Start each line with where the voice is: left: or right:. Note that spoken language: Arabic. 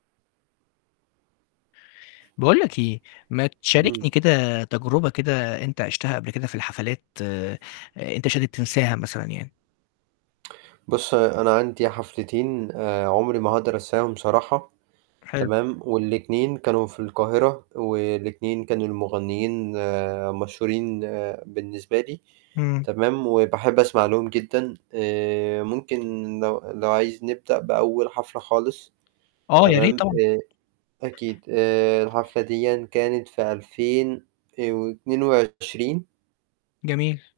left: باقول لك إيه ما تشاركني
right: امم.
left: كده تجربة كده أنت عِشتها قبل كده في الحفلات أنت مش قادر تنساها مثلًا يعني.
right: بُص أنا عندي حفلتين آآ عمري ما هاقدر أنساهم صراحة
left: حلو.
right: تمام، والاتنين كانوا في القاهرة، والاتنين كان المغنيين مشهورين بالنسبة لي
left: امم.
right: تمام، وباحب أسمع لهم جدًا آآ ممكن لو لو عايز نبدأ بأول حفلة خالص
left: آه، يا ريت
right: تمام،
left: طبعًا.
right: آآ أكيد آآ الحفلة ديًا كانت في 2000 آآ و22
left: جميل.